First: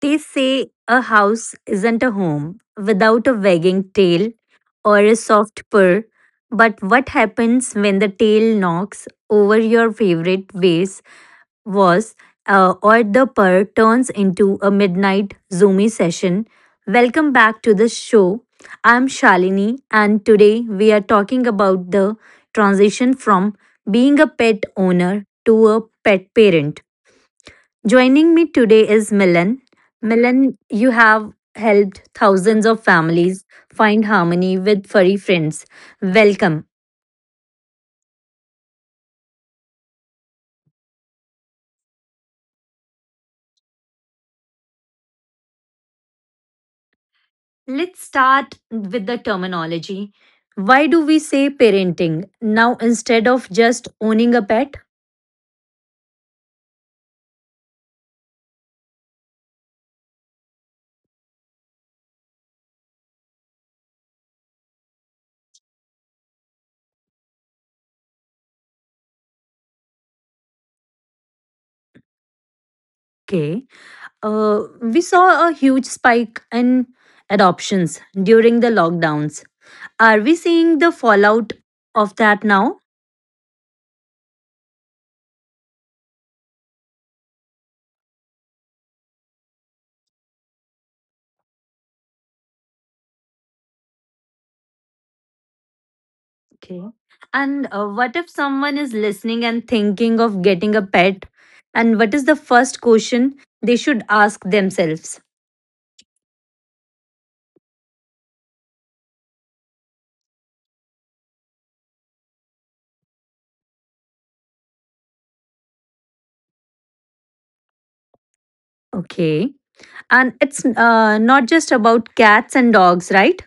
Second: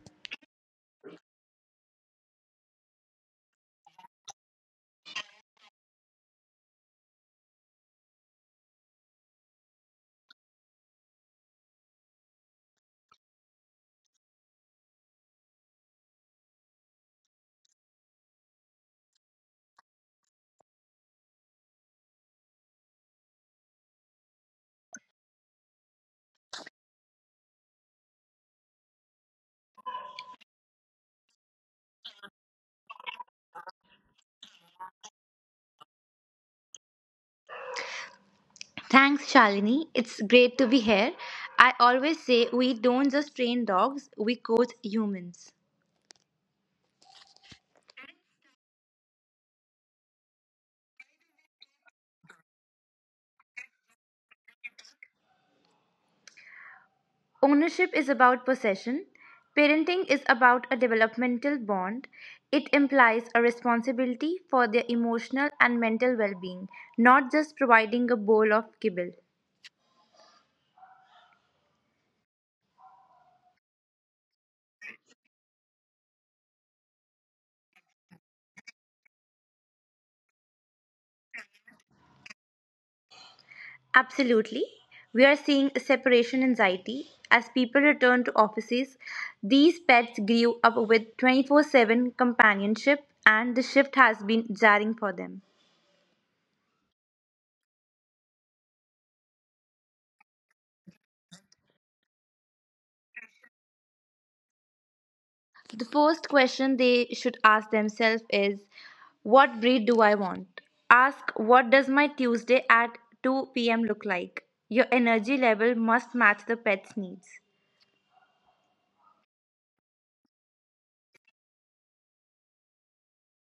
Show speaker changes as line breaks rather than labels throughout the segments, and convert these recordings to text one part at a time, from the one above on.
They say a house isn't a home without a wagging tail or a soft purr. But what happens when the tail knocks over your favorite vase was or the purr turns into a midnight zoomy session? Welcome back to the show. I'm Shalini, and today we are talking about the transition from being a pet owner to a pet parent. Joining me today is Milan. Milan, you have helped thousands of families find harmony with furry friends. Welcome.
Thanks, Shalini. It's great to be here. I always say we don't just train dogs, we coach humans.
Let's start with the terminology. Why do we say parenting now instead of just owning a pet?
Ownership is about possession. Parenting is about a developmental bond. It implies a responsibility for their emotional and mental well being, not just providing a bowl of kibble.
Okay. We saw a huge spike in adoptions during the lockdowns. Are we seeing the fallout of that now?
Absolutely. We are seeing a separation anxiety. As people return to offices, these pets grew up with 24/7 companionship, and the shift has been jarring for them.
Okay. And what if someone is listening and thinking of getting a pet? And what is the first question they should ask themselves?
So, the first question they should ask themselves is, what breed do I want? Ask, what does my Tuesday at 2 p.m. look like? Your energy level must match the pet's needs.
Okay. And it's not just about cats and dogs, right?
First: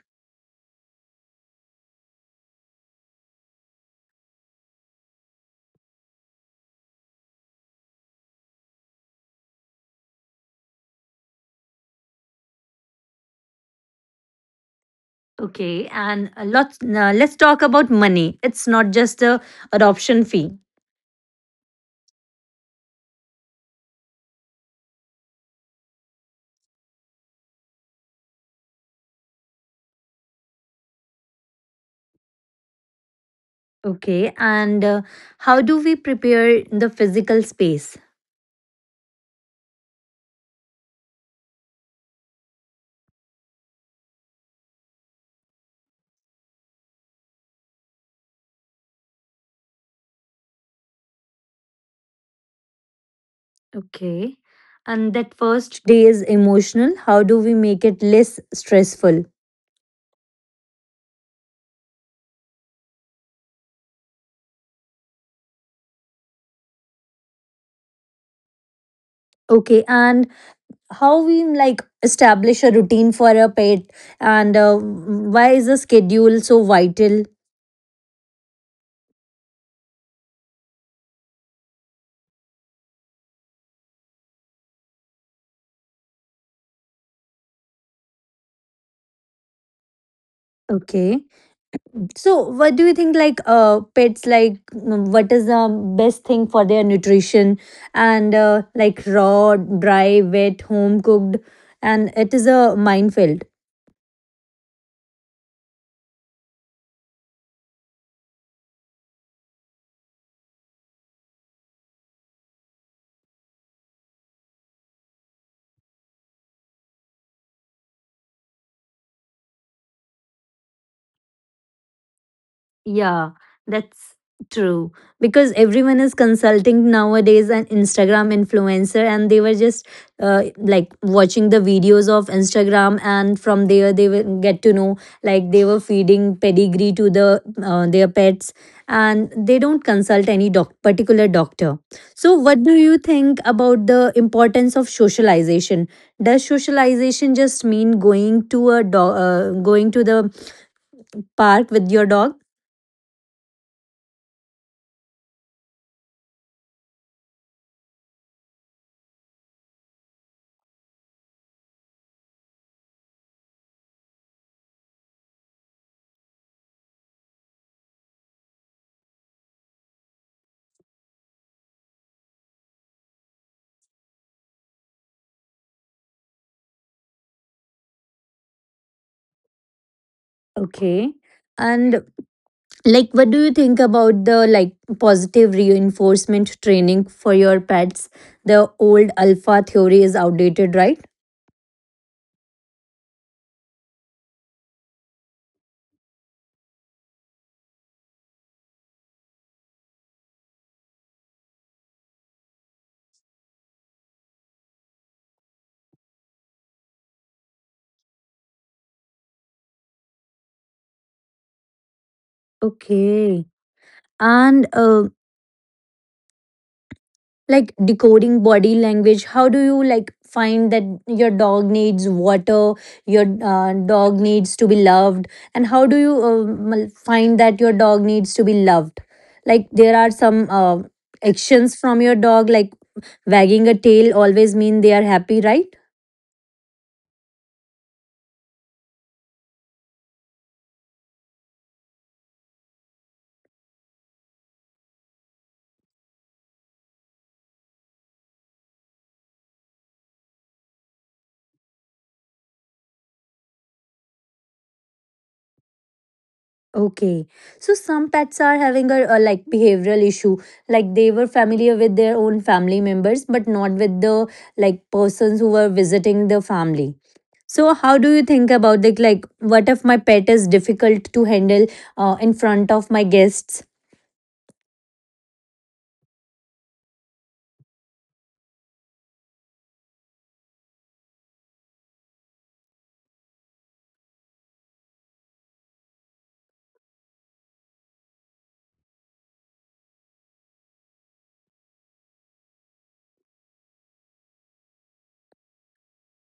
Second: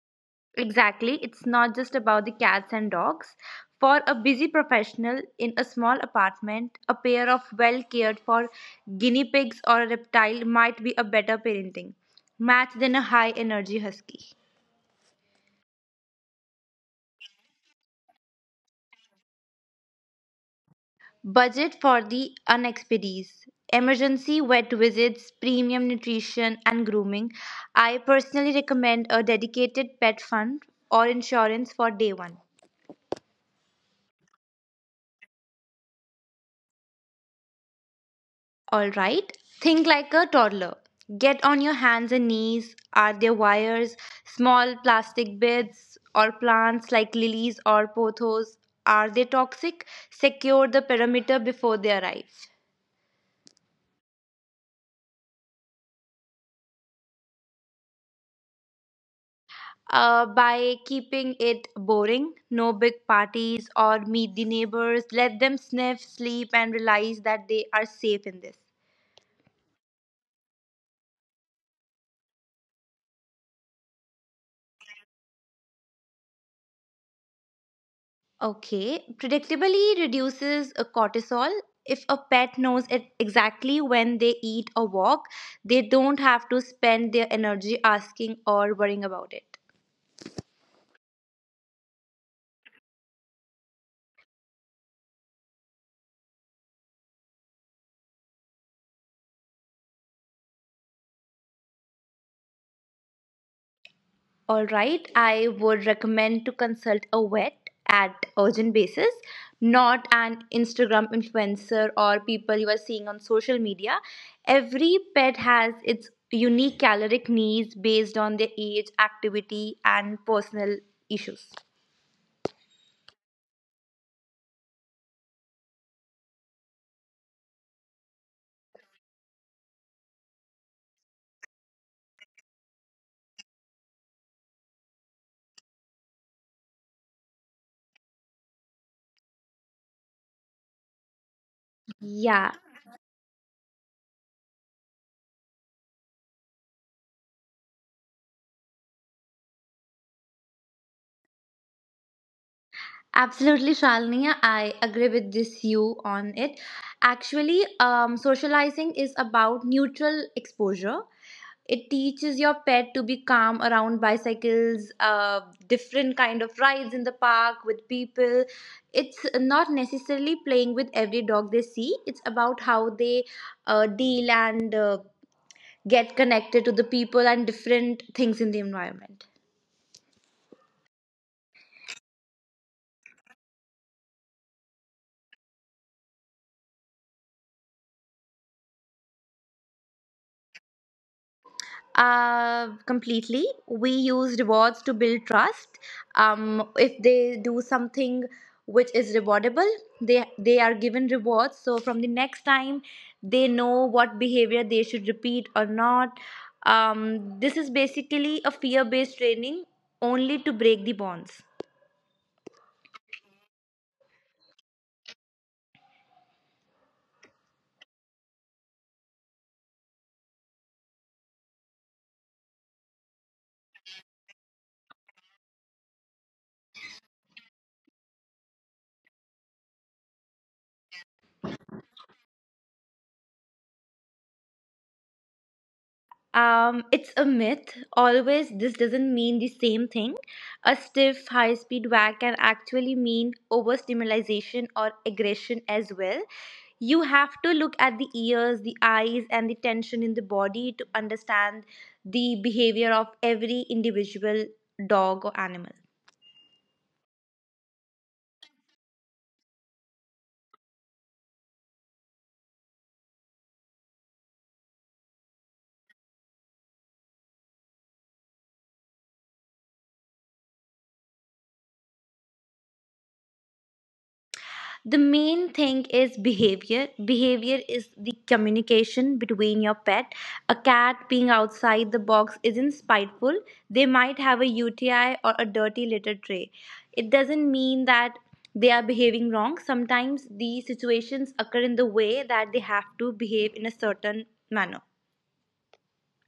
Exactly, it's not just about the cats and dogs. For a busy professional in a small apartment, a pair of well cared for guinea pigs or a reptile might be a better parenting match than a high energy husky.
Okay. And let's talk about money. It's not just the adoption fee.
Budget for the unexpedies. Emergency vet visits, premium nutrition, and grooming. I personally recommend a dedicated pet fund or insurance for day one.
Okay. And how do we prepare the physical space?
All right. Think like a toddler. Get on your hands and knees. Are there wires, small plastic bits, or plants like lilies or pothos? Are they toxic? Secure the perimeter before they arrive.
Okay. And that first day is emotional. How do we make it less stressful?
By keeping it boring, no big parties or meet the neighbors, let them sniff, sleep, and realize that they are safe in this.
Okay, and how we like establish a routine for a pet, and why is the schedule so vital?
Okay, predictably reduces cortisol. If a pet knows it exactly when they eat or walk, they don't have to spend their energy asking or worrying about it.
Okay, so what do you think? Like, pets, like, what is the best thing for their nutrition? And like raw, dry, wet, home cooked, and it is a minefield.
All right, I would recommend to consult a vet at urgent basis, not an Instagram influencer or people you are seeing on social media. Every pet has its unique caloric needs based on their age, activity, and personal issues.
Yeah, that's true. Because everyone is consulting nowadays an Instagram influencer, and they were just like watching the videos of Instagram, and from there they will get to know like they were feeding pedigree to their pets, and they don't consult any particular doctor. So,
Yeah,
what do you think about the importance of socialization? Does socialization just mean going to the park with your dog?
absolutely, Shalini. I agree with this you on it. Actually, socializing is about neutral exposure. It teaches your pet to be calm around bicycles, different kind of rides in the park with people. It's not necessarily playing with every dog they see. It's about how they deal and get connected to the people and different things in the environment.
Okay. And like, what do you think about the like positive reinforcement training for your pets? The old alpha theory is outdated, right?
Completely. We use rewards to build trust. If they do something which is rewardable, they are given rewards. So from the next time, they know what behavior they should repeat or not. This is basically a fear-based training only to break the bonds.
Okay. And like decoding body language, how do you like find that your dog needs water, your dog needs to be loved, and how do you find that your dog needs to be loved? Like, there are some actions from your dog, like wagging a tail always mean they are happy, right?
It's a myth. Always, this doesn't mean the same thing. A stiff, high speed whack can actually mean overstimulation or aggression as well. You have to look at the ears, the eyes and the tension in the body to understand the behavior of every individual dog or animal.
Okay. So some pets are having a like behavioral issue. Like they were familiar with their own family members, but not with the like persons who were visiting the family. So how do you think about the like what if my pet is difficult to handle in front of my guests?
The main thing is behavior. Is the communication between your pet. A cat being outside the box isn't spiteful. They might have a uti or a dirty litter tray. It doesn't mean that they are behaving wrong. Sometimes these situations occur in the way that they have to behave in a certain manner.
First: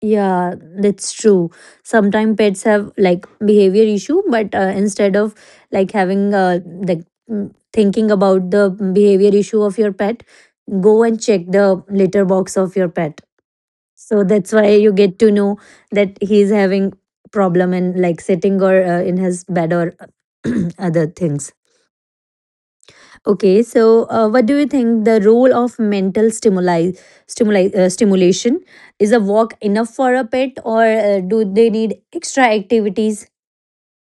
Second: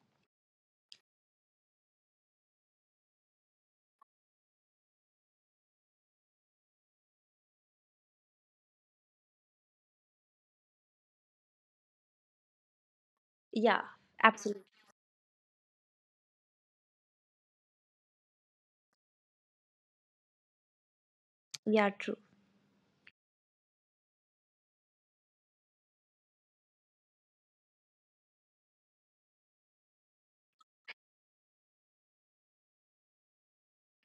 Yeah, that's true. Sometimes pets have like behavior issue, but instead of like having like thinking about the behavior issue of your pet, go and check the litter box of your pet.
Yeah,
So that's
absolutely.
why you get to know that he's having problem in like sitting or in his bed or other things.
Yeah, true.
Okay, so what do you think the role of mental stimuli, stimuli stimulation is a walk enough for a pet, or do they need extra activities?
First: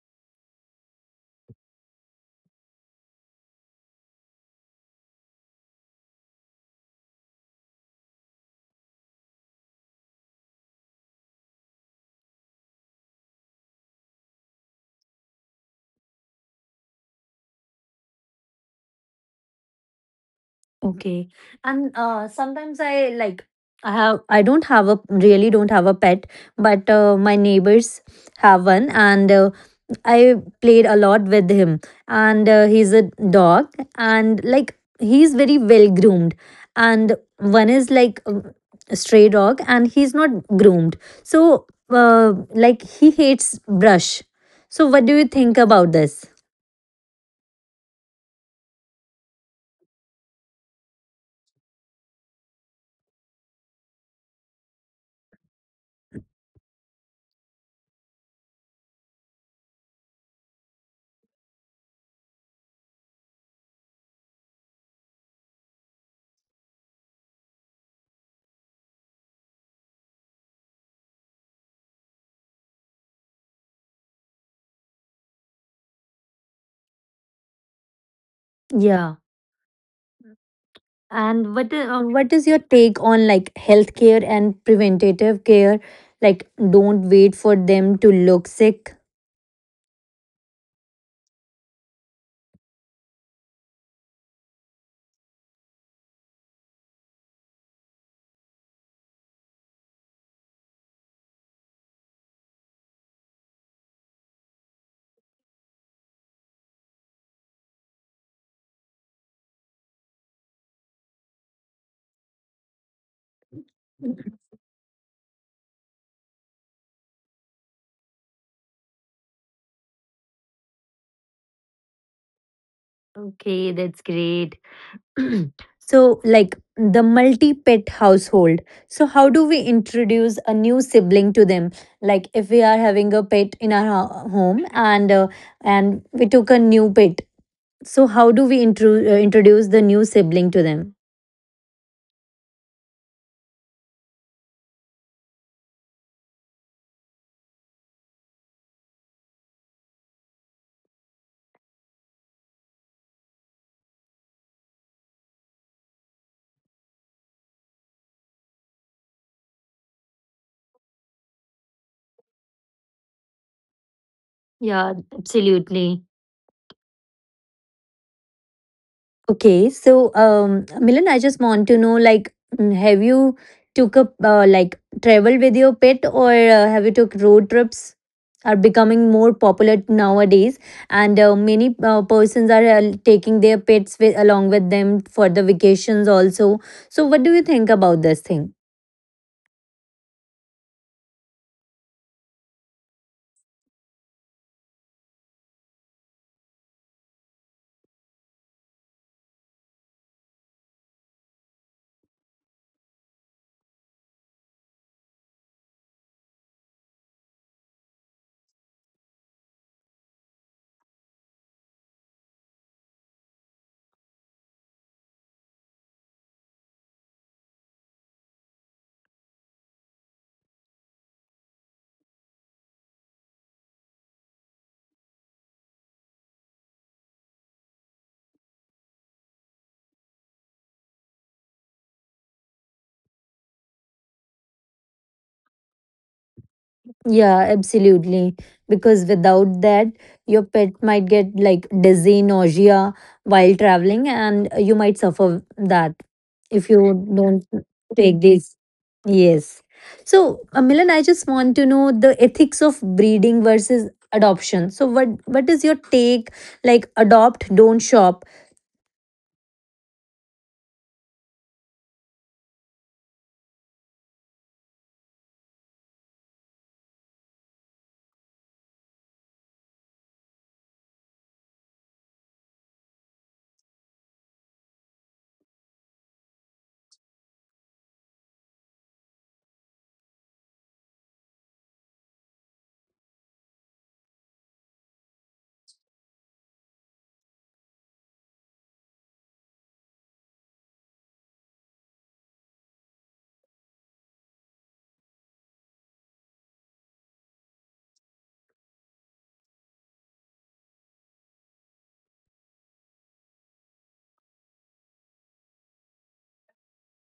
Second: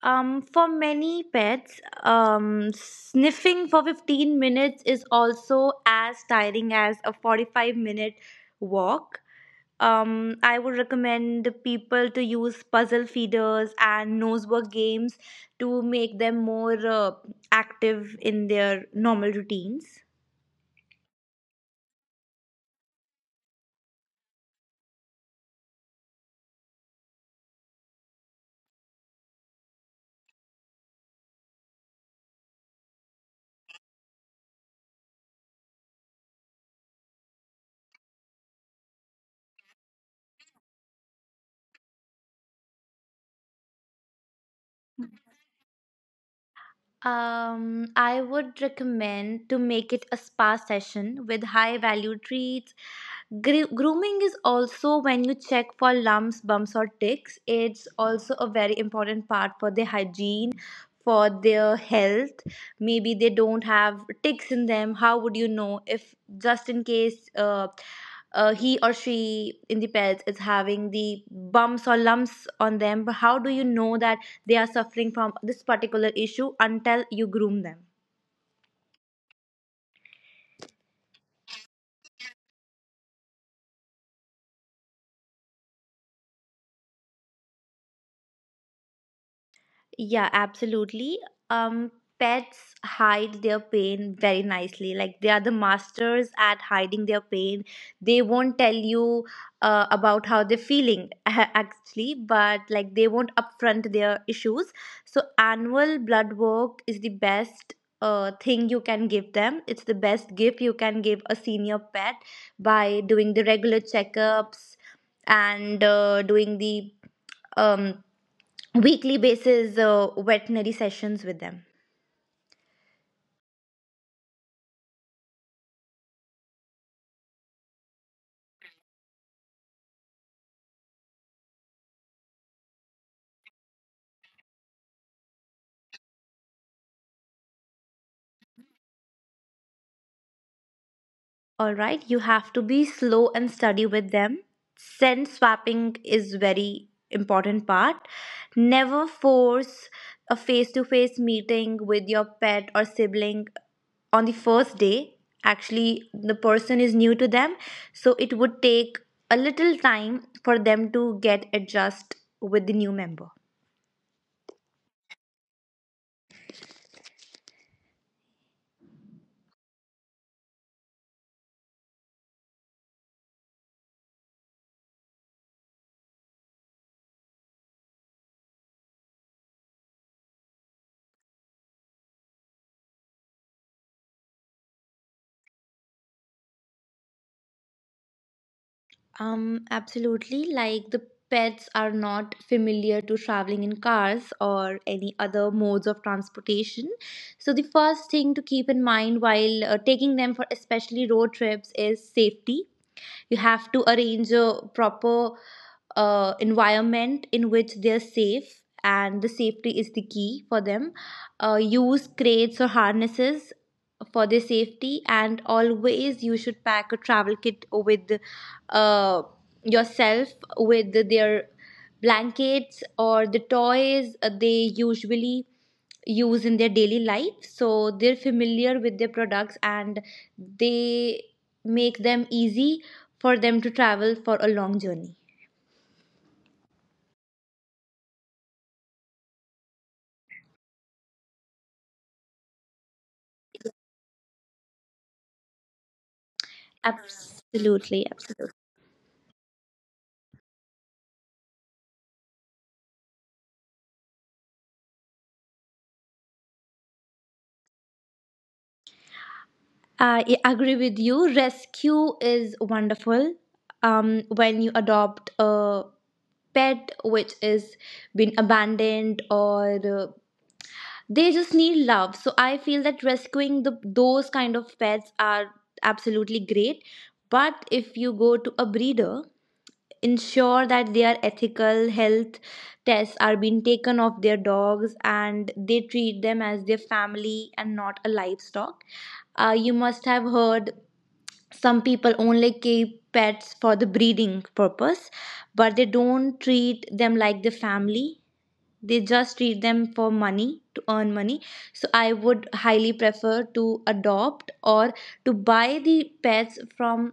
For many pets, sniffing for 15 minutes is also as tiring as a 45-minute walk. I would recommend the people to use puzzle feeders and nose work games to make them more active in their normal routines.
Okay, and sometimes I like I have I don't have a really don't have a pet, but my neighbors have one, and I played a lot with him, and he's a dog, and like he's very well groomed. And one is like a stray dog, and he's not groomed. So, like he hates brush. So, what do you think about this?
I would recommend to make it a spa session with high value treats. Grooming is also when you check for lumps, bumps, or ticks. It's also a very important part for their hygiene, for their health. Maybe they don't have ticks in them. How would you know if just in case he or she in the pets is having the bumps or lumps on them? But how do you know that? They are suffering from this particular issue until you groom them.
Yeah, and what is your take on like healthcare and preventative care? Like, don't wait for them to look sick.
Yeah, absolutely. Um, pets hide their pain very nicely. Like they are the masters at hiding their pain. They won't tell you about how they're feeling actually, but like they won't upfront their issues. So annual blood work is the best thing you can give them. It's the best gift you can give a senior pet by doing the regular checkups and doing the um weekly basis veterinary sessions with them.
Okay, that's great. So, like, the multi pet household. So how do we introduce a new sibling to them? Like, if we are having a pet in our home, and uh, and we took a new pet, so how do we introduce the new sibling to them?
All right, you have to be slow and steady with them. Scent swapping is very important part. Never force a face to face meeting with your pet or sibling on the first day. Actually the person is new to them, so it would take a little time for them to get adjust with the new member.
Yeah, absolutely. Okay, so Milan, I just want to know, like, have you took up like travel with your pet, or have you took road trips? Are becoming more popular nowadays, and many persons are taking their pets along with them for the vacations also. So, what do you think about this thing?
Absolutely. Like the pets are not familiar to traveling in cars or any other modes of transportation. So the first thing to keep in mind while taking them for especially road trips is safety. You have to arrange a proper environment in which they're safe, and the safety is the key for them. Use crates or harnesses for their safety, and always you should pack a travel kit with uh, yourself with their blankets or the toys they usually use in their daily life, so they're familiar with their products and they make them easy for them to travel for a long journey.
Yeah, absolutely. Because without that, your pet might get like dizzy, nausea while traveling, and you might suffer that if you don't
Absolutely,
take
absolutely.
these. Yes. So, Milan, I just want to know the ethics of breeding versus adoption. So, what is your take? Like, adopt, don't shop.
I agree with you. Rescue is wonderful. When you adopt a pet which is been abandoned or they just need love. So I feel that rescuing the those kind of pets are absolutely great. But if you go to a breeder, ensure that their ethical health tests are being taken of their dogs and they treat them as their family and not a livestock. You must have heard some people only keep pets for the breeding purpose, but they don't treat them like the family. They just treat them for money, to earn money. So I would highly prefer to adopt or to buy the pets from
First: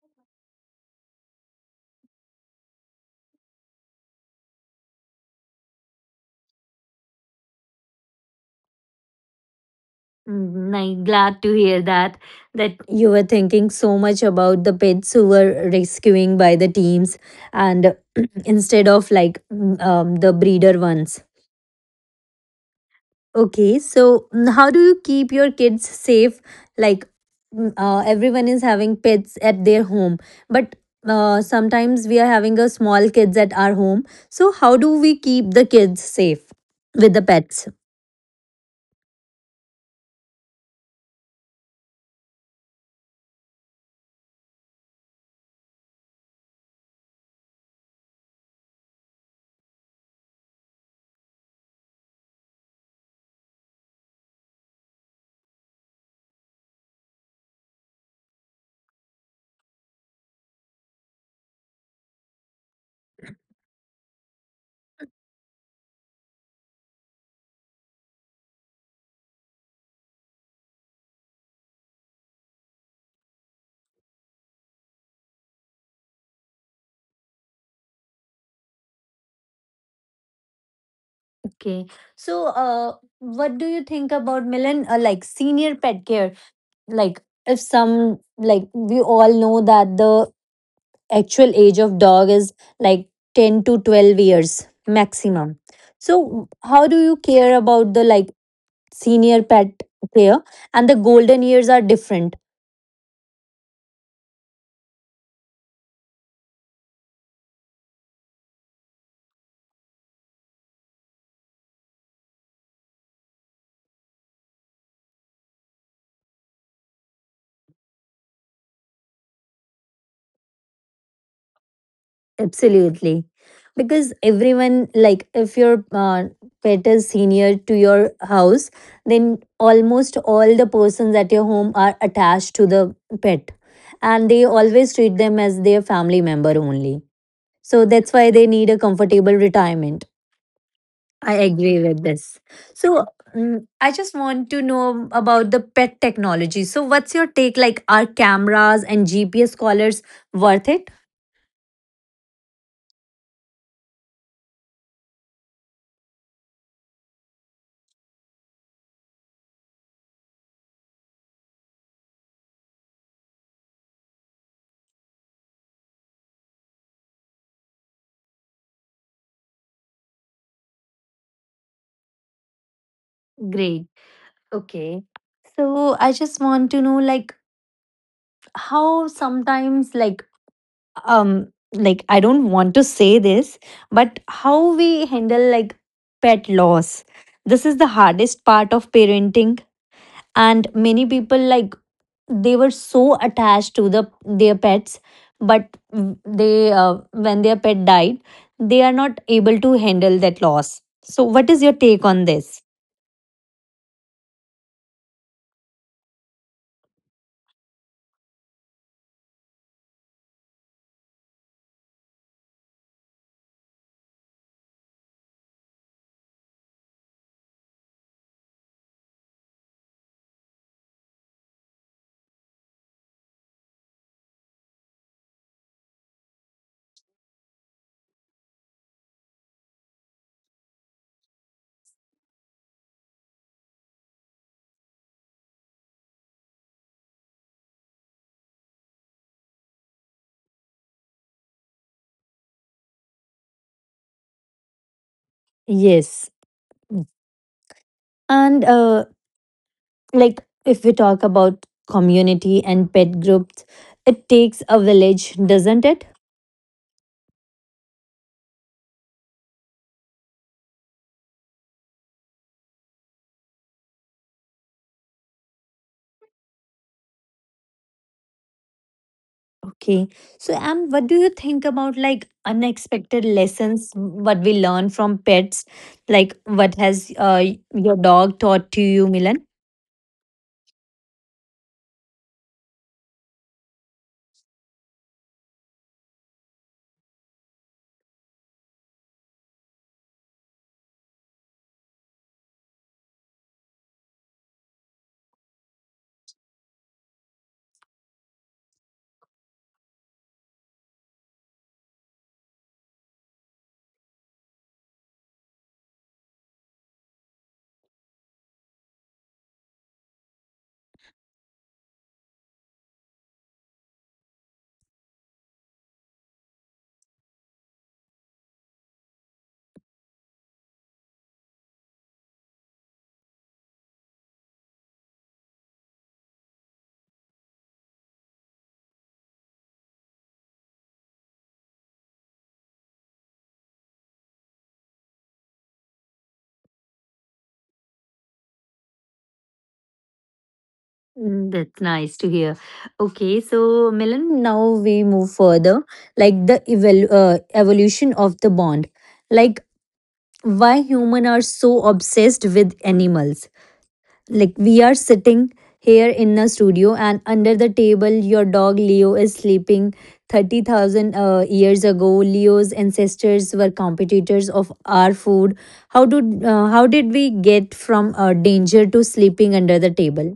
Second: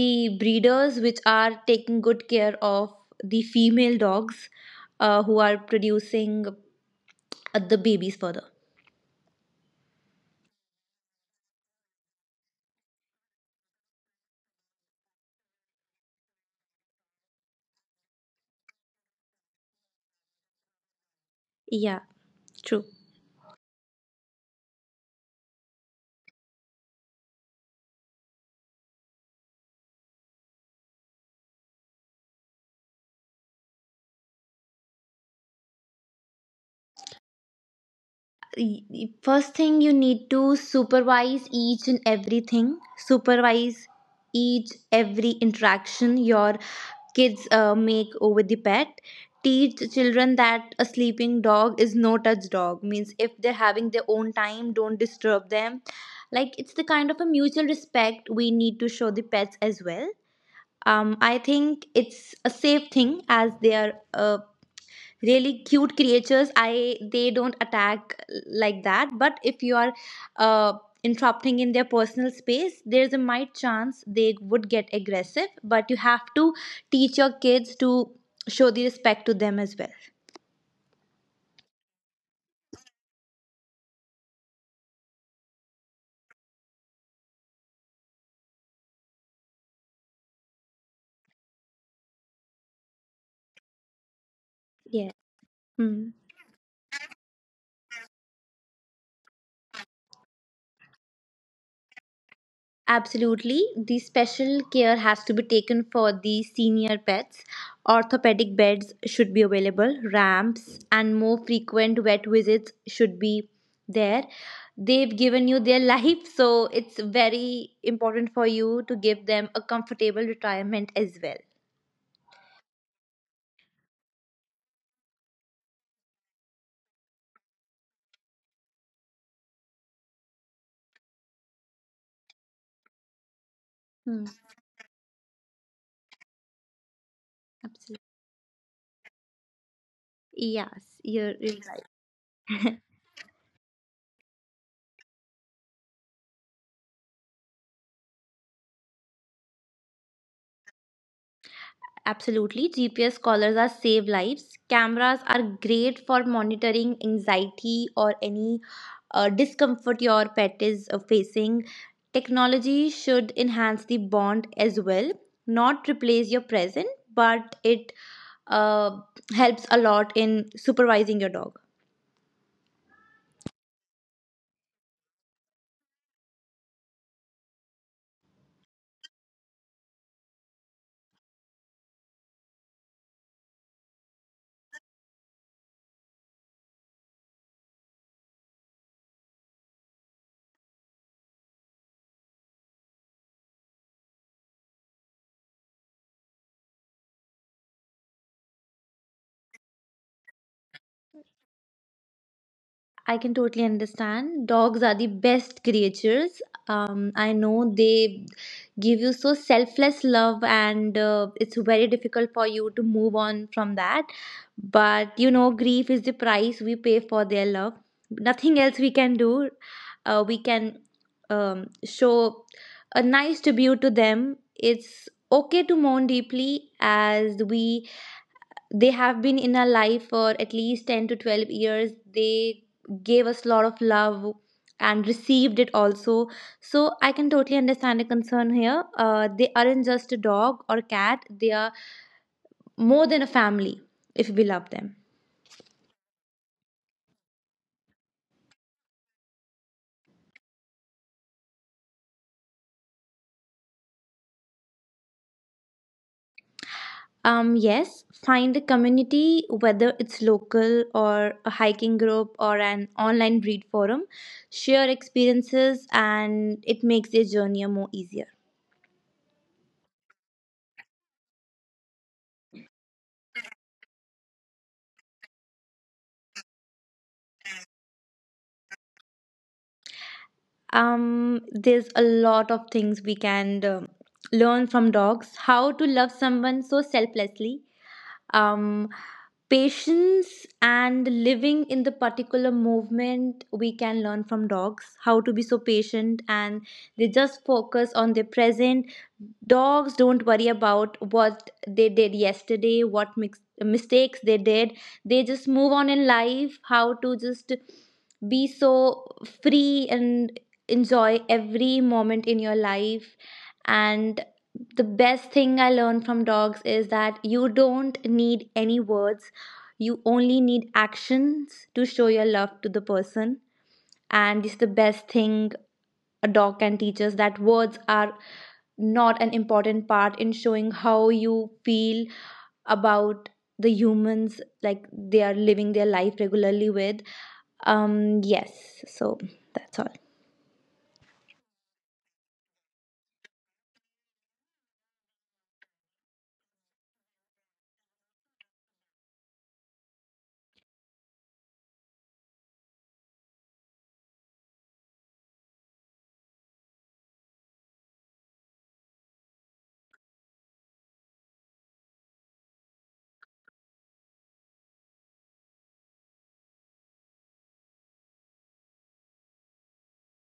the breeders which are taking good care of the female dogs, who are producing the babies further.
I'm glad to hear that you were thinking so much about the pets who were rescuing by the teams and instead of like the breeder ones.
Yeah, true.
Okay, so how do you keep your kids safe? Like everyone is having pets at their home, but sometimes we are having a small kids at our home. So how do we keep the kids safe with the pets?
Y- first thing you need to supervise each and everything. Supervise each every interaction your kids make over the pet. Teach children that a sleeping dog is no touch dog, means if they're having their own time, don't disturb them. Like it's the kind of a mutual respect we need to show the pets as well. I think it's a safe thing, as they are really cute creatures. I They don't attack like that, but if you are uh, interrupting in their personal space, there's a might chance they would get aggressive, but you have to teach your kids to show the respect to them as well.
Okay. So, what do you think about Milan? Like senior pet care. Like, if some, like, we all know that the actual age of dog is like 10 to 12 years
Yeah.
maximum.
Hmm.
So, how do you care about the like senior pet care? And the golden years are different.
Absolutely. The special care has to be taken for the senior pets. Orthopedic beds should be available, ramps, and more frequent vet visits should be there. They've given you their life, so it's very important for you to give them a comfortable retirement as well.
Absolutely. Because everyone, like, if your pet is senior to your house, then almost all the persons at your home are attached to the pet.
Hmm,
And they always treat them as their family member only. So
absolutely.
that's why they need a comfortable retirement.
Yes, you're,
I
you're right.
agree with this. So I just want to know about the pet technology. So, what's your take? Like, are cameras and GPS collars worth it?
Absolutely, GPS collars are save lives. Cameras are great for monitoring anxiety or any discomfort your pet is facing. Technology should enhance the bond as well, not replace your present, but it uh, helps a lot in supervising your dog.
Great. Okay. So I just want to know like how sometimes like I don't want to say this, but how we handle like pet loss. This is the hardest part of parenting, and many people like they were so attached to their pets, but w- they when their pet died, they are not able to handle that loss. So what is your take on this?
I can totally understand. Dogs are the best creatures. I know they give you so selfless love, and it's very difficult for you to move on from that. But you know, grief is the price we pay for their love. Nothing else we can do. We can show a nice tribute to them. It's okay to mourn deeply, as we they have been in our life for at least 10 to 12 years. They gave us a lot of love and received it also. So I can totally understand the concern here. They aren't just a dog or cat, they are more than a family if we love them.
Yes. And like if we talk about community and pet groups, it takes a village, doesn't it?
Yes, find a community, whether it's local or a hiking group or an online breed forum. Share experiences and it makes their journey more easier.
Okay, so am what do you think about like unexpected lessons what we learn from pets, like what has your dog taught to you, Milan?
There's a lot of things we can learn from dogs. How to love someone so selflessly. um Patience and living in the particular movement, we can learn from dogs how to be so patient, and they just focus on the present. Dogs don't worry about what they did yesterday, what mistakes they did. They just move on in life. How to just be so free and enjoy every moment in your life. And the best thing I learned from dogs is that you don't need any words, you only need actions to show your love to the person. And it's the best thing a dog can teach us, that words are not an important part in showing how you feel about the humans like they are living their life regularly with. Yes, so that's all.
Mm, That's nice to hear. Okay, so Milan, now we move further, like the evolution of the bond, like why human are so obsessed with animals. Like we are sitting here in a studio, and under the table your dog Leo is sleeping. 30,000 years ago, Leo's ancestors were competitors of our food. How did how did we get from danger to sleeping under the table?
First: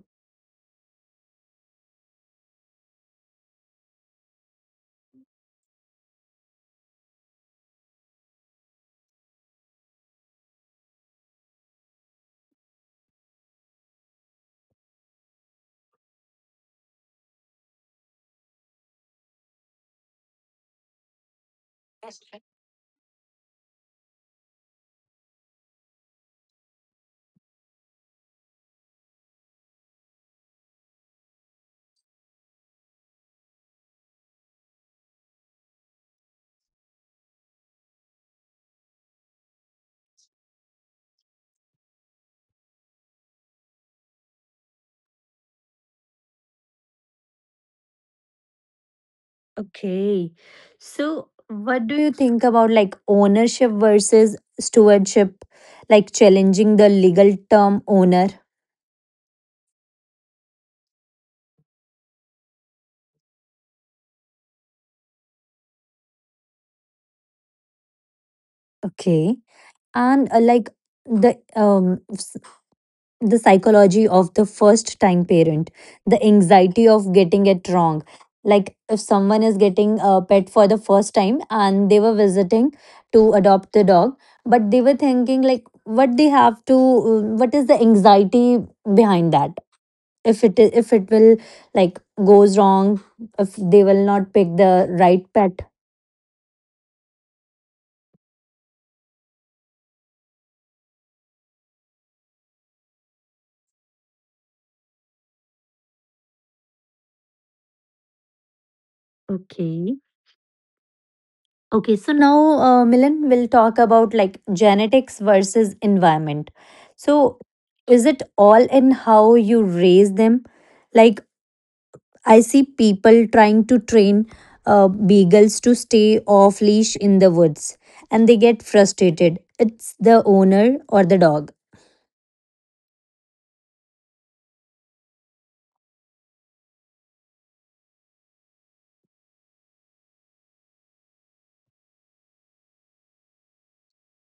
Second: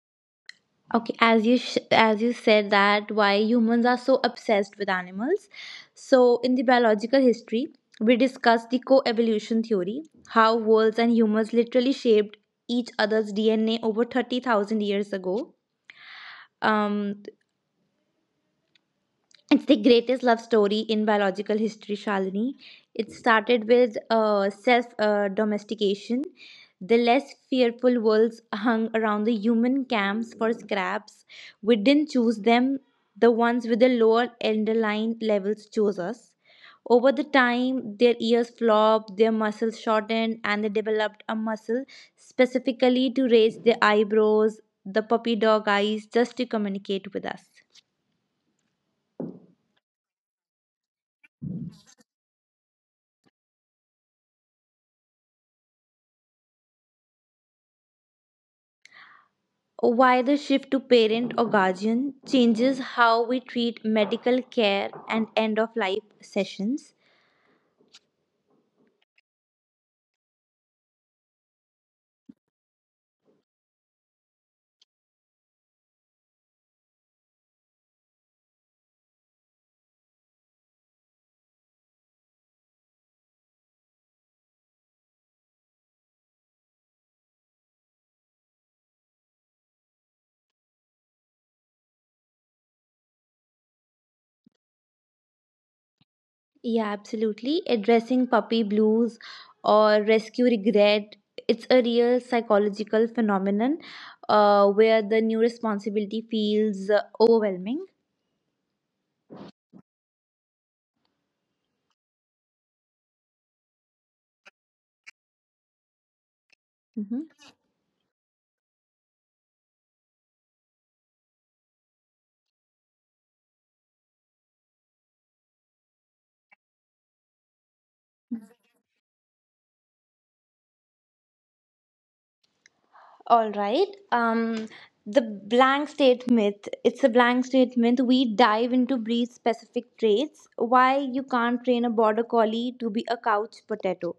Okay, as as you said, that why humans are so obsessed with animals. So in the biological history, we discussed the co-evolution theory, how wolves and humans literally shaped each other's DNA over 30,000 years ago. Um it's the greatest love story in biological history, Shalini. It started with self domestication. The less fearful wolves hung around the human camps for scraps. We didn't choose them, the ones with the lower underlying levels chose us. Over the time, their ears flopped, their muscles shortened, and they developed a muscle specifically to raise their eyebrows, the puppy dog eyes, just to communicate with us.
Okay, so what do you think about like ownership versus stewardship, like challenging the legal term owner?
Why the shift to parent or guardian changes how we treat medical care and end of life sessions.
Okay, and like the um the psychology of the first time parent, the anxiety of getting it wrong, like if someone is getting a pet for the first time and they were visiting to adopt the dog, but they were thinking like what is the anxiety behind that, if it will like goes wrong, if they will not pick the right pet.
Yeah, absolutely. Addressing puppy blues or rescue regret, it's a real psychological phenomenon where the new responsibility feels overwhelming.
Okay. Okay, so now, Milan, we'll talk about like genetics versus environment.
Mhm.
So, is it all in how you raise them? Like, I see people trying to train beagles to stay off leash in the woods and they get frustrated. It's the owner or the dog.
All right. The blank state myth. It's a blank state myth. We dive into breed specific traits. Why you can't train a border collie to be a couch potato.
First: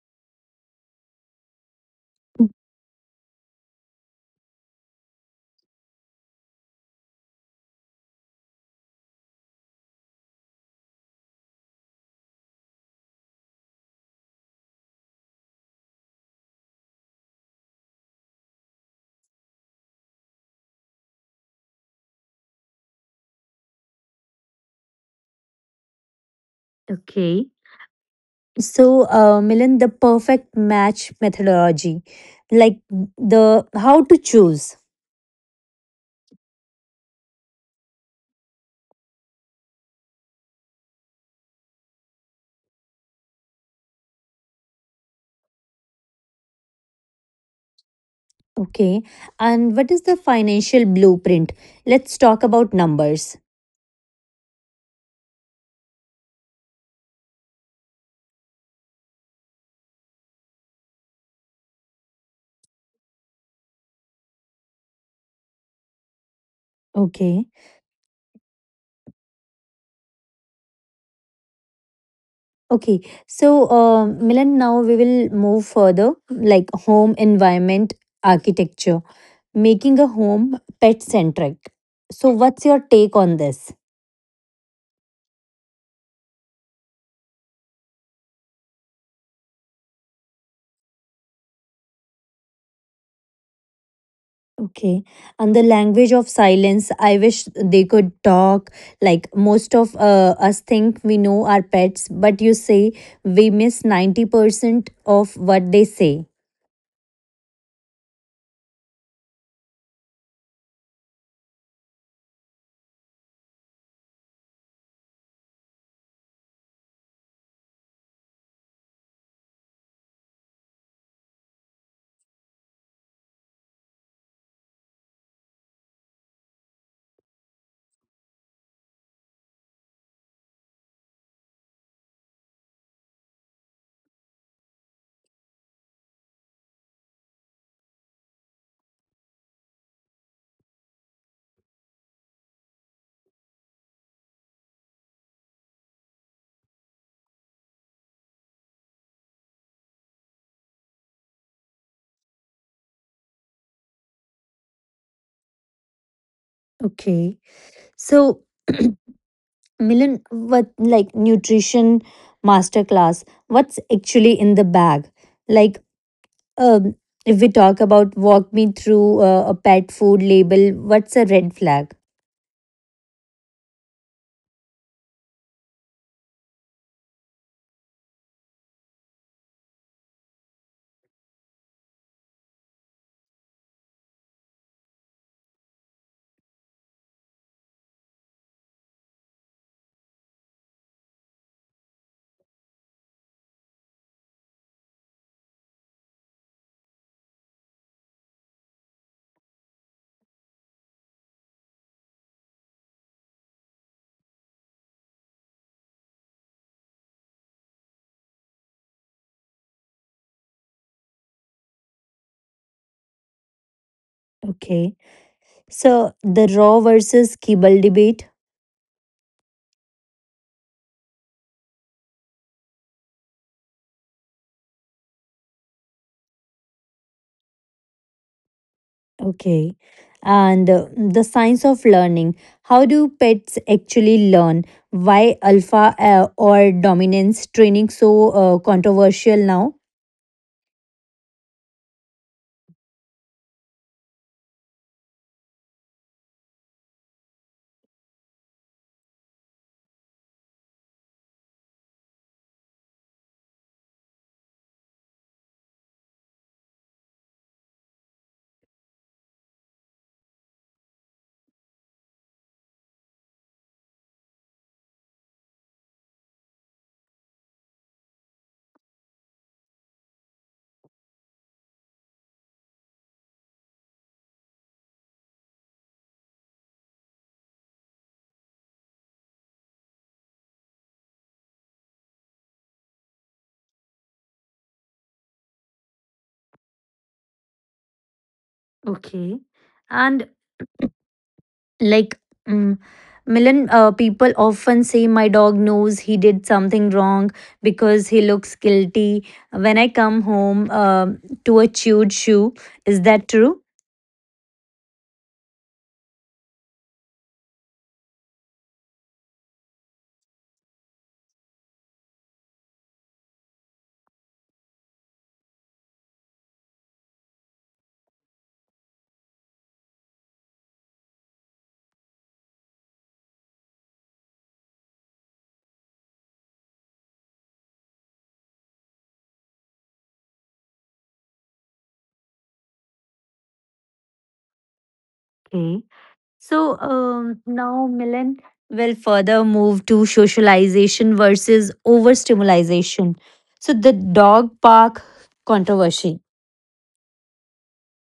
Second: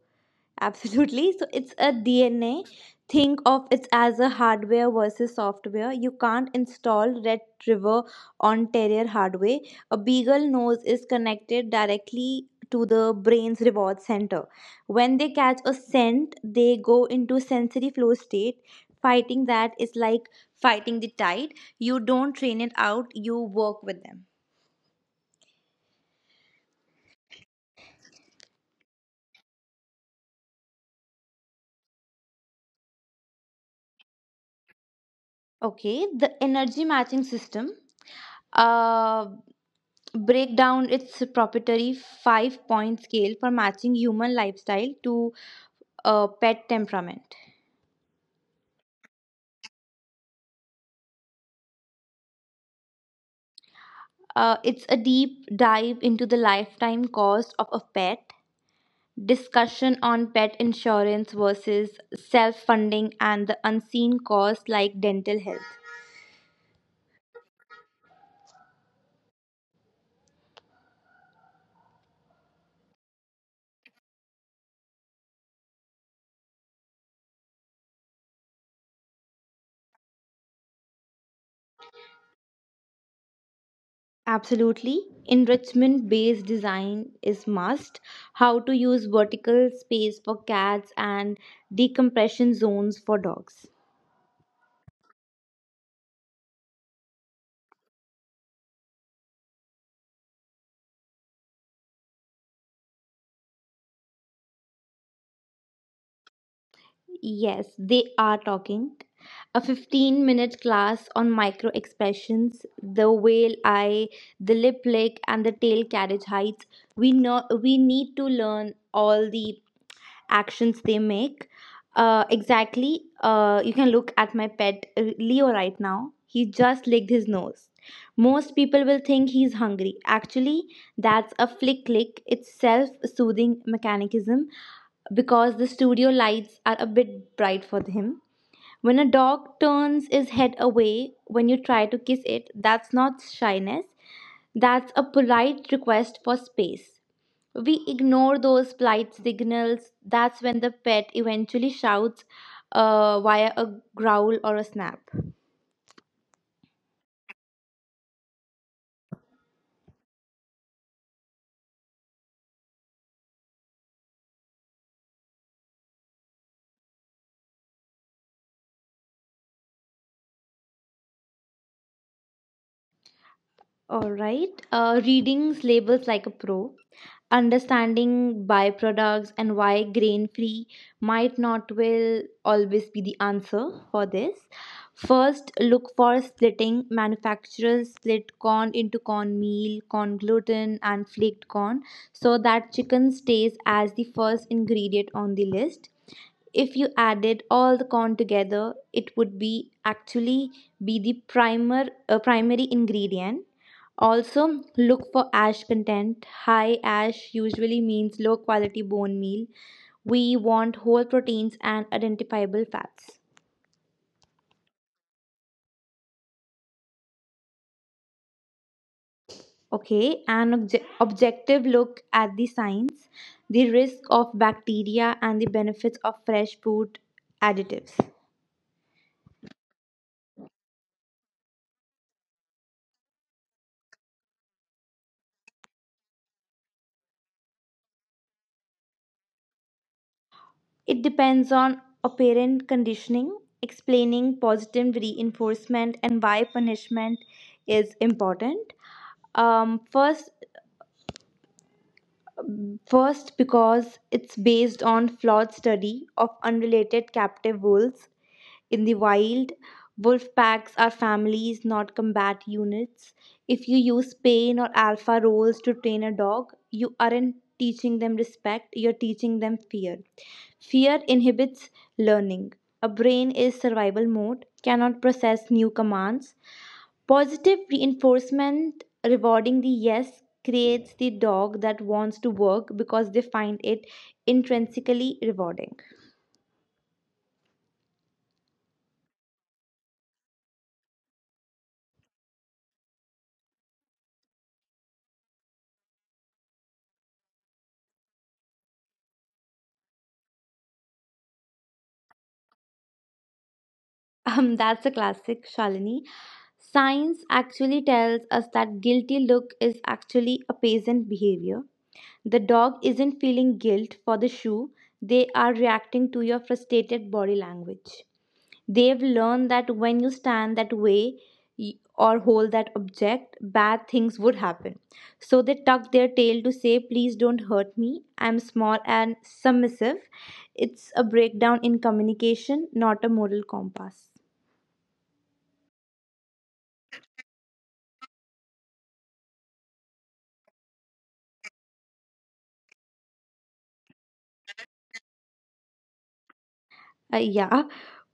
Absolutely. So it's a DNA. Think of it as a hardware versus software. You can't install Red River on Terrier hardware. A beagle nose is connected directly to the brain's reward center. When they catch a scent, they go into sensory flow state. Fighting that is like fighting the tide. You don't train it out, you work with them.
Okay. So, Milan, the perfect match methodology, like the how to choose.
Okay, the energy matching system. Uh, Break down its proprietary 5 point scale for matching human lifestyle to pet temperament.
Okay. And what is the financial blueprint? Let's talk about numbers.
It's a deep dive into the lifetime cost of a pet, discussion on pet insurance versus self funding, and the unseen costs like dental health.
Okay. Okay. So, Milan, now we will move further like home environment architecture, making a home pet centric. So, what's your take on this?
Absolutely. Enrichment based design is must. How to use vertical space for cats and decompression zones for dogs.
Okay. And the language of silence, I wish they could talk. Like most of us think we know our pets, but you say we miss 90% of what they say.
Yes, they are talking. A 15-minute class on micro expressions, the whale eye, the lip lick, and the tail carriage heights. We know we need to learn all the actions they make. Exactly. You can look at my pet Leo right now. He just licked his nose. Most people will think he's hungry. Actually, that's a flick lick. It's self soothing mechanism because the studio lights are a bit bright for him. When a dog turns his head away when you try to kiss it, that's not shyness. That's a polite request for space. We ignore those plight signals. That's when the pet eventually shouts via a growl or a snap.
Okay. So, Milan, what like nutrition masterclass, what's actually in the bag? Like, um, if we talk about walk me through a pet food label, what's a red flag?
All right. Readings labels like a pro, understanding byproducts, and why grain free might not will always be the answer for this. First, look for splitting. Manufacturers split corn into corn meal, corn gluten, and flaked corn so that chicken stays as the first ingredient on the list. If you added all the corn together, it would be actually be the primer primary ingredient. Also look for ash content. High ash usually means low quality bone meal. We want whole proteins and identifiable fats.
Okay. So, the raw versus kibble debate.
Okay, an objective look at the science, the risk of bacteria and the benefits of fresh food additives.
Okay. And the science of learning. How do pets actually learn? Why alpha or dominance training so controversial now?
It depends on operant conditioning, explaining positive reinforcement and why punishment is important. Um, first, First because it's based on flawed study of unrelated captive wolves. In the wild, wolf packs are families, not combat units. If you use pain or alpha roles to train a dog, you aren't teaching them respect, you're teaching them fear. Fear inhibits learning. A brain is survival mode, cannot process new commands. Positive reinforcement rewarding the yes creates the dog that wants to work because they find it intrinsically rewarding.
Okay. And like mm, Milan, people often say my dog knows he did something wrong because he looks guilty when I come home to a chewed shoe. Is that true?
That's a classic, Shalini. Science actually tells us that guilty look is actually a peasant behavior. The dog isn't feeling guilt for the shoe, they are reacting to your frustrated body language. They've learned that when you stand that way or hold that object, bad things would happen. So they tuck their tail to say, "Please don't hurt me. I'm small and submissive." It's a breakdown in communication, not a moral compass.
Okay. So now Milan will further move to socialization versus overstimulation. So the dog park controversy.
Yeah,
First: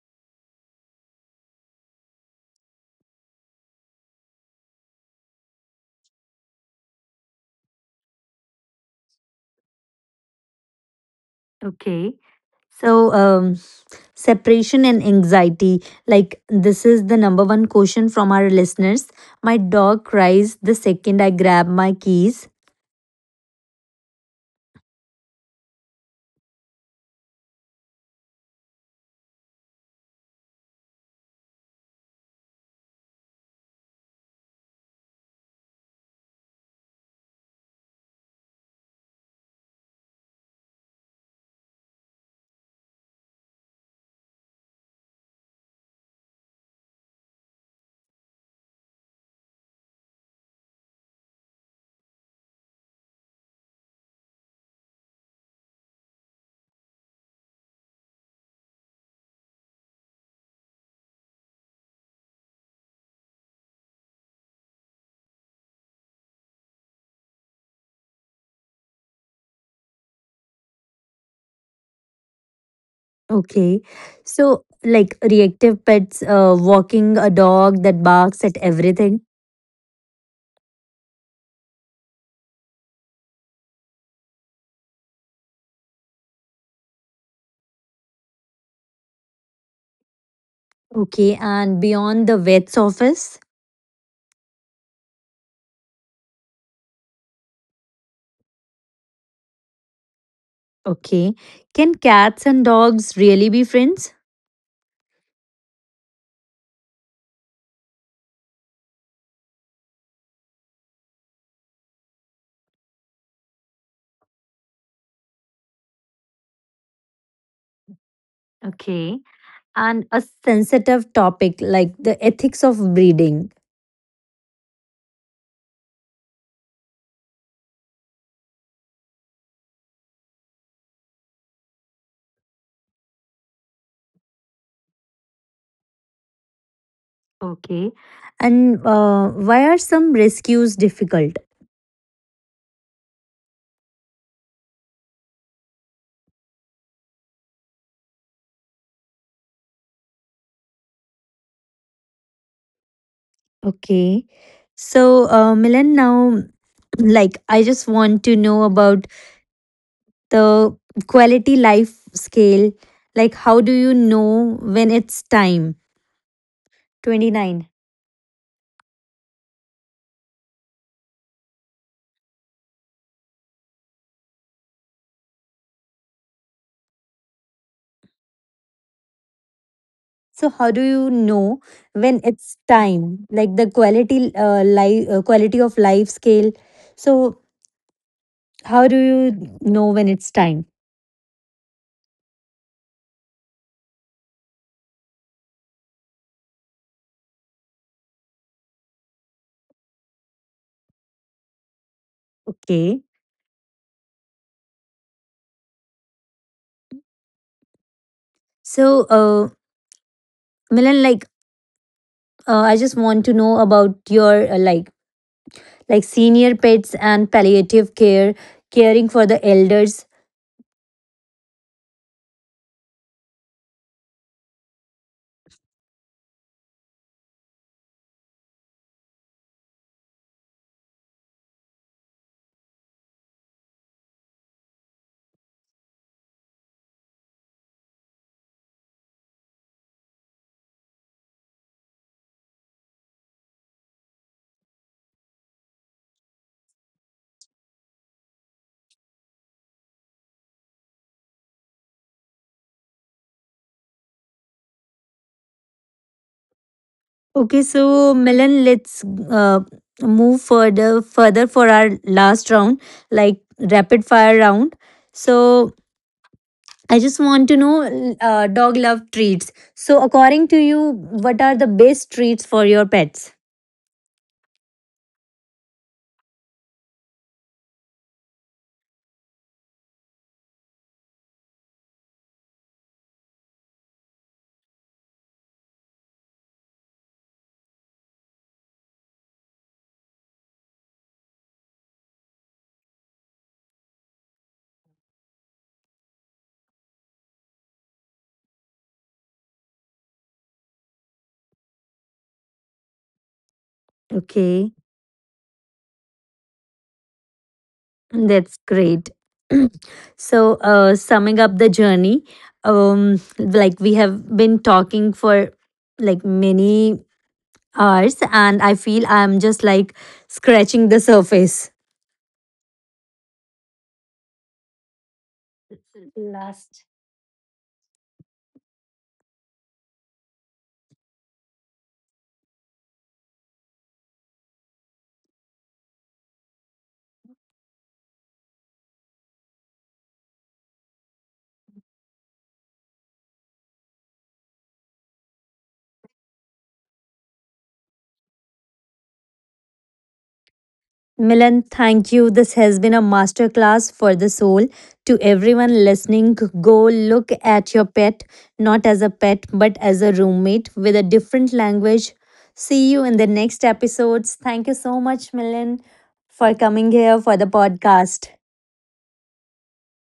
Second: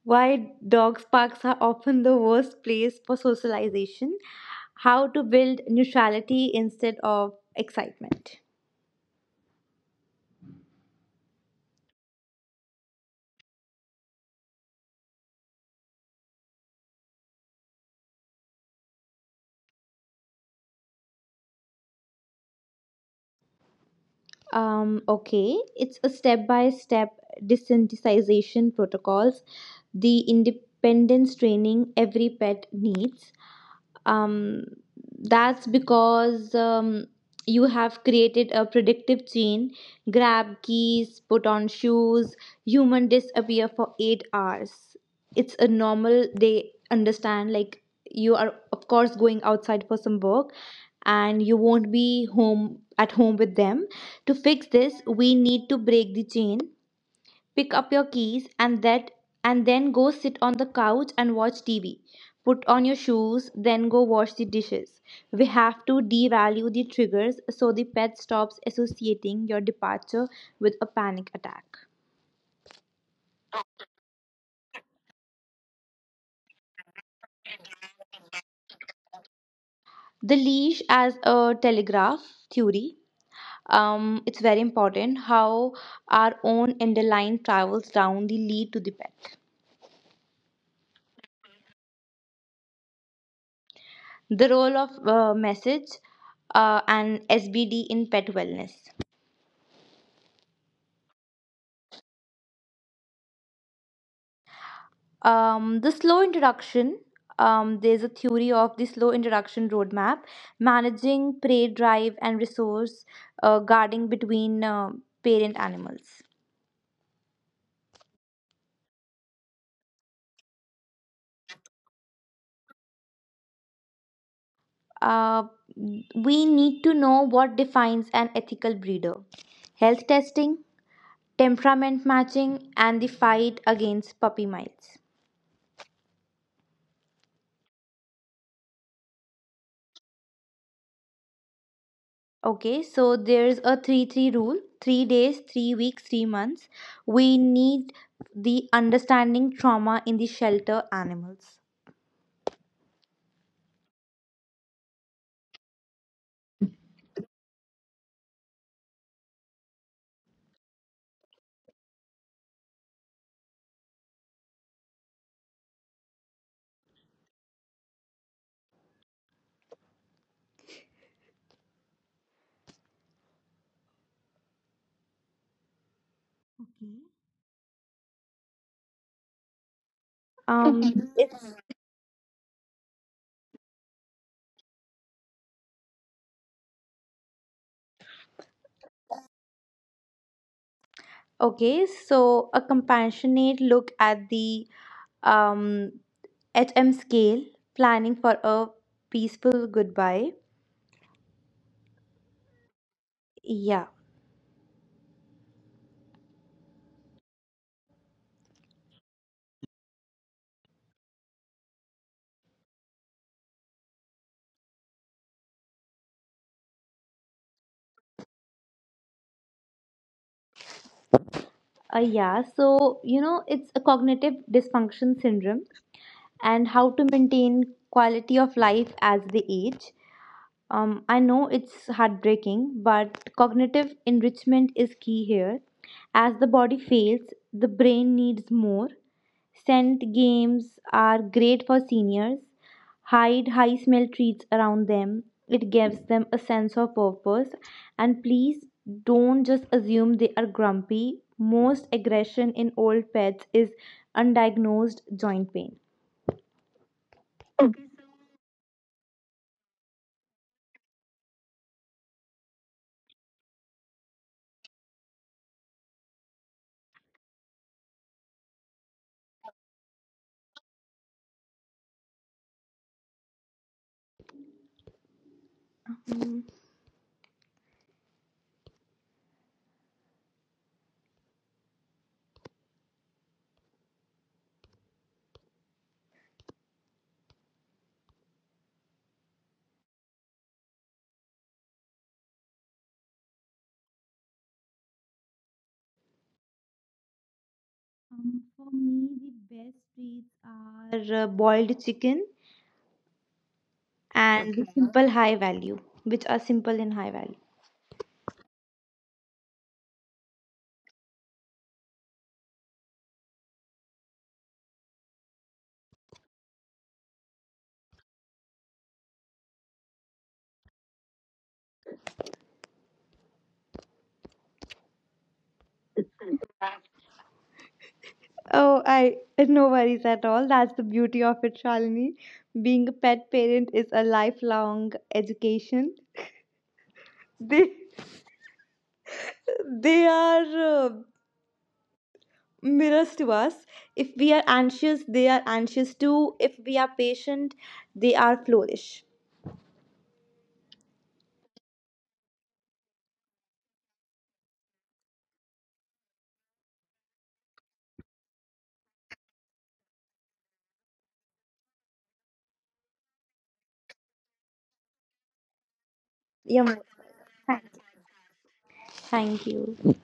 why dog parks are often the worst place for socialization. How to build neutrality instead of excitement.
Okay. So separation and anxiety. Like, this is the number one question from our listeners. My dog cries the second I grab my keys.
Okay, it's a step by step desensitization protocols, the independence training every pet needs. um, that's because you have created a predictive chain: grab keys, put on shoes, human disappear for 8 hours. It's a normal. They understand like you are of course going outside for some work and you won't be home at home with them. To fix this, we need to break the chain. Pick up your keys and that, and then go sit on the couch and watch TV. Put on your shoes, then go wash the dishes. We have to devalue the triggers so the pet stops associating your departure with a panic attack.
Okay. So, like, reactive pets, walking a dog that barks at everything.
The leash as a telegraph theory. It's very important how our own underline travels down the lead to the pet.
Okay. And beyond the vet's office.
The role of message and SBD in pet wellness.
Okay. Can cats and dogs really be friends?
The slow introduction. There's a theory of the slow introduction roadmap, managing prey drive and resource guarding between parent animals.
Okay. And a sensitive topic like the ethics of breeding.
Uh, we need to know what defines an ethical breeder. Health testing, temperament matching, and the fight against puppy miles.
Okay. And why are some rescues difficult?
Okay, so there's a 3 3 rule: 3 days, 3 weeks, 3 months. We need the understanding trauma in the shelter animals.
Okay, so Milan, now like I just want to know about the quality life scale, like how do you know when it's time? 29. So how do
Okay.
you
it's
know when it's time, like the quality of life scale? So how do you know when it's time?
Okay, so a compassionate look at the um, HM scale, planning for a peaceful goodbye.
Okay,
Yeah,
so uh Milan, like I just want to know about your like senior pets and palliative care, caring for the elders.
yeah, so you know, it's a cognitive dysfunction syndrome and how to maintain quality of life as they age. I know it's heartbreaking, but cognitive enrichment is key here. As the body fails, the brain needs more. Scent games are great for seniors. Hide high smell treats around them. It gives them a sense of purpose. And please don't just assume they are grumpy. Most aggression in old pets is undiagnosed joint pain.
Okay, so Milan, let's uh, move further for our last round, like rapid fire round. So I just want to know, dog love treats. So according to you, what are the best treats for your pets?
Mm, for me, the best treats are boiled chicken and okay,
Okay,
simple high value, which are simple in high value.
that's great. So summing up the journey, like we have been talking for like many hours, and I feel I'm just like scratching the surface. Last.
Oh, I no worries at all. That's the beauty of it, Shalini. Being a pet parent is a lifelong education. They they are uh, mirrors to us. If we are anxious, they are anxious too. If we are patient, they are flourish.
Milan, thank you. This has been a masterclass for the soul. To everyone listening, go look at your pet, not as a pet, but as a roommate with a different language. See you in the next episodes. Thank you so much, Milan, for
Yeah, ma'am.
coming here for the
thank
podcast.
Thank you.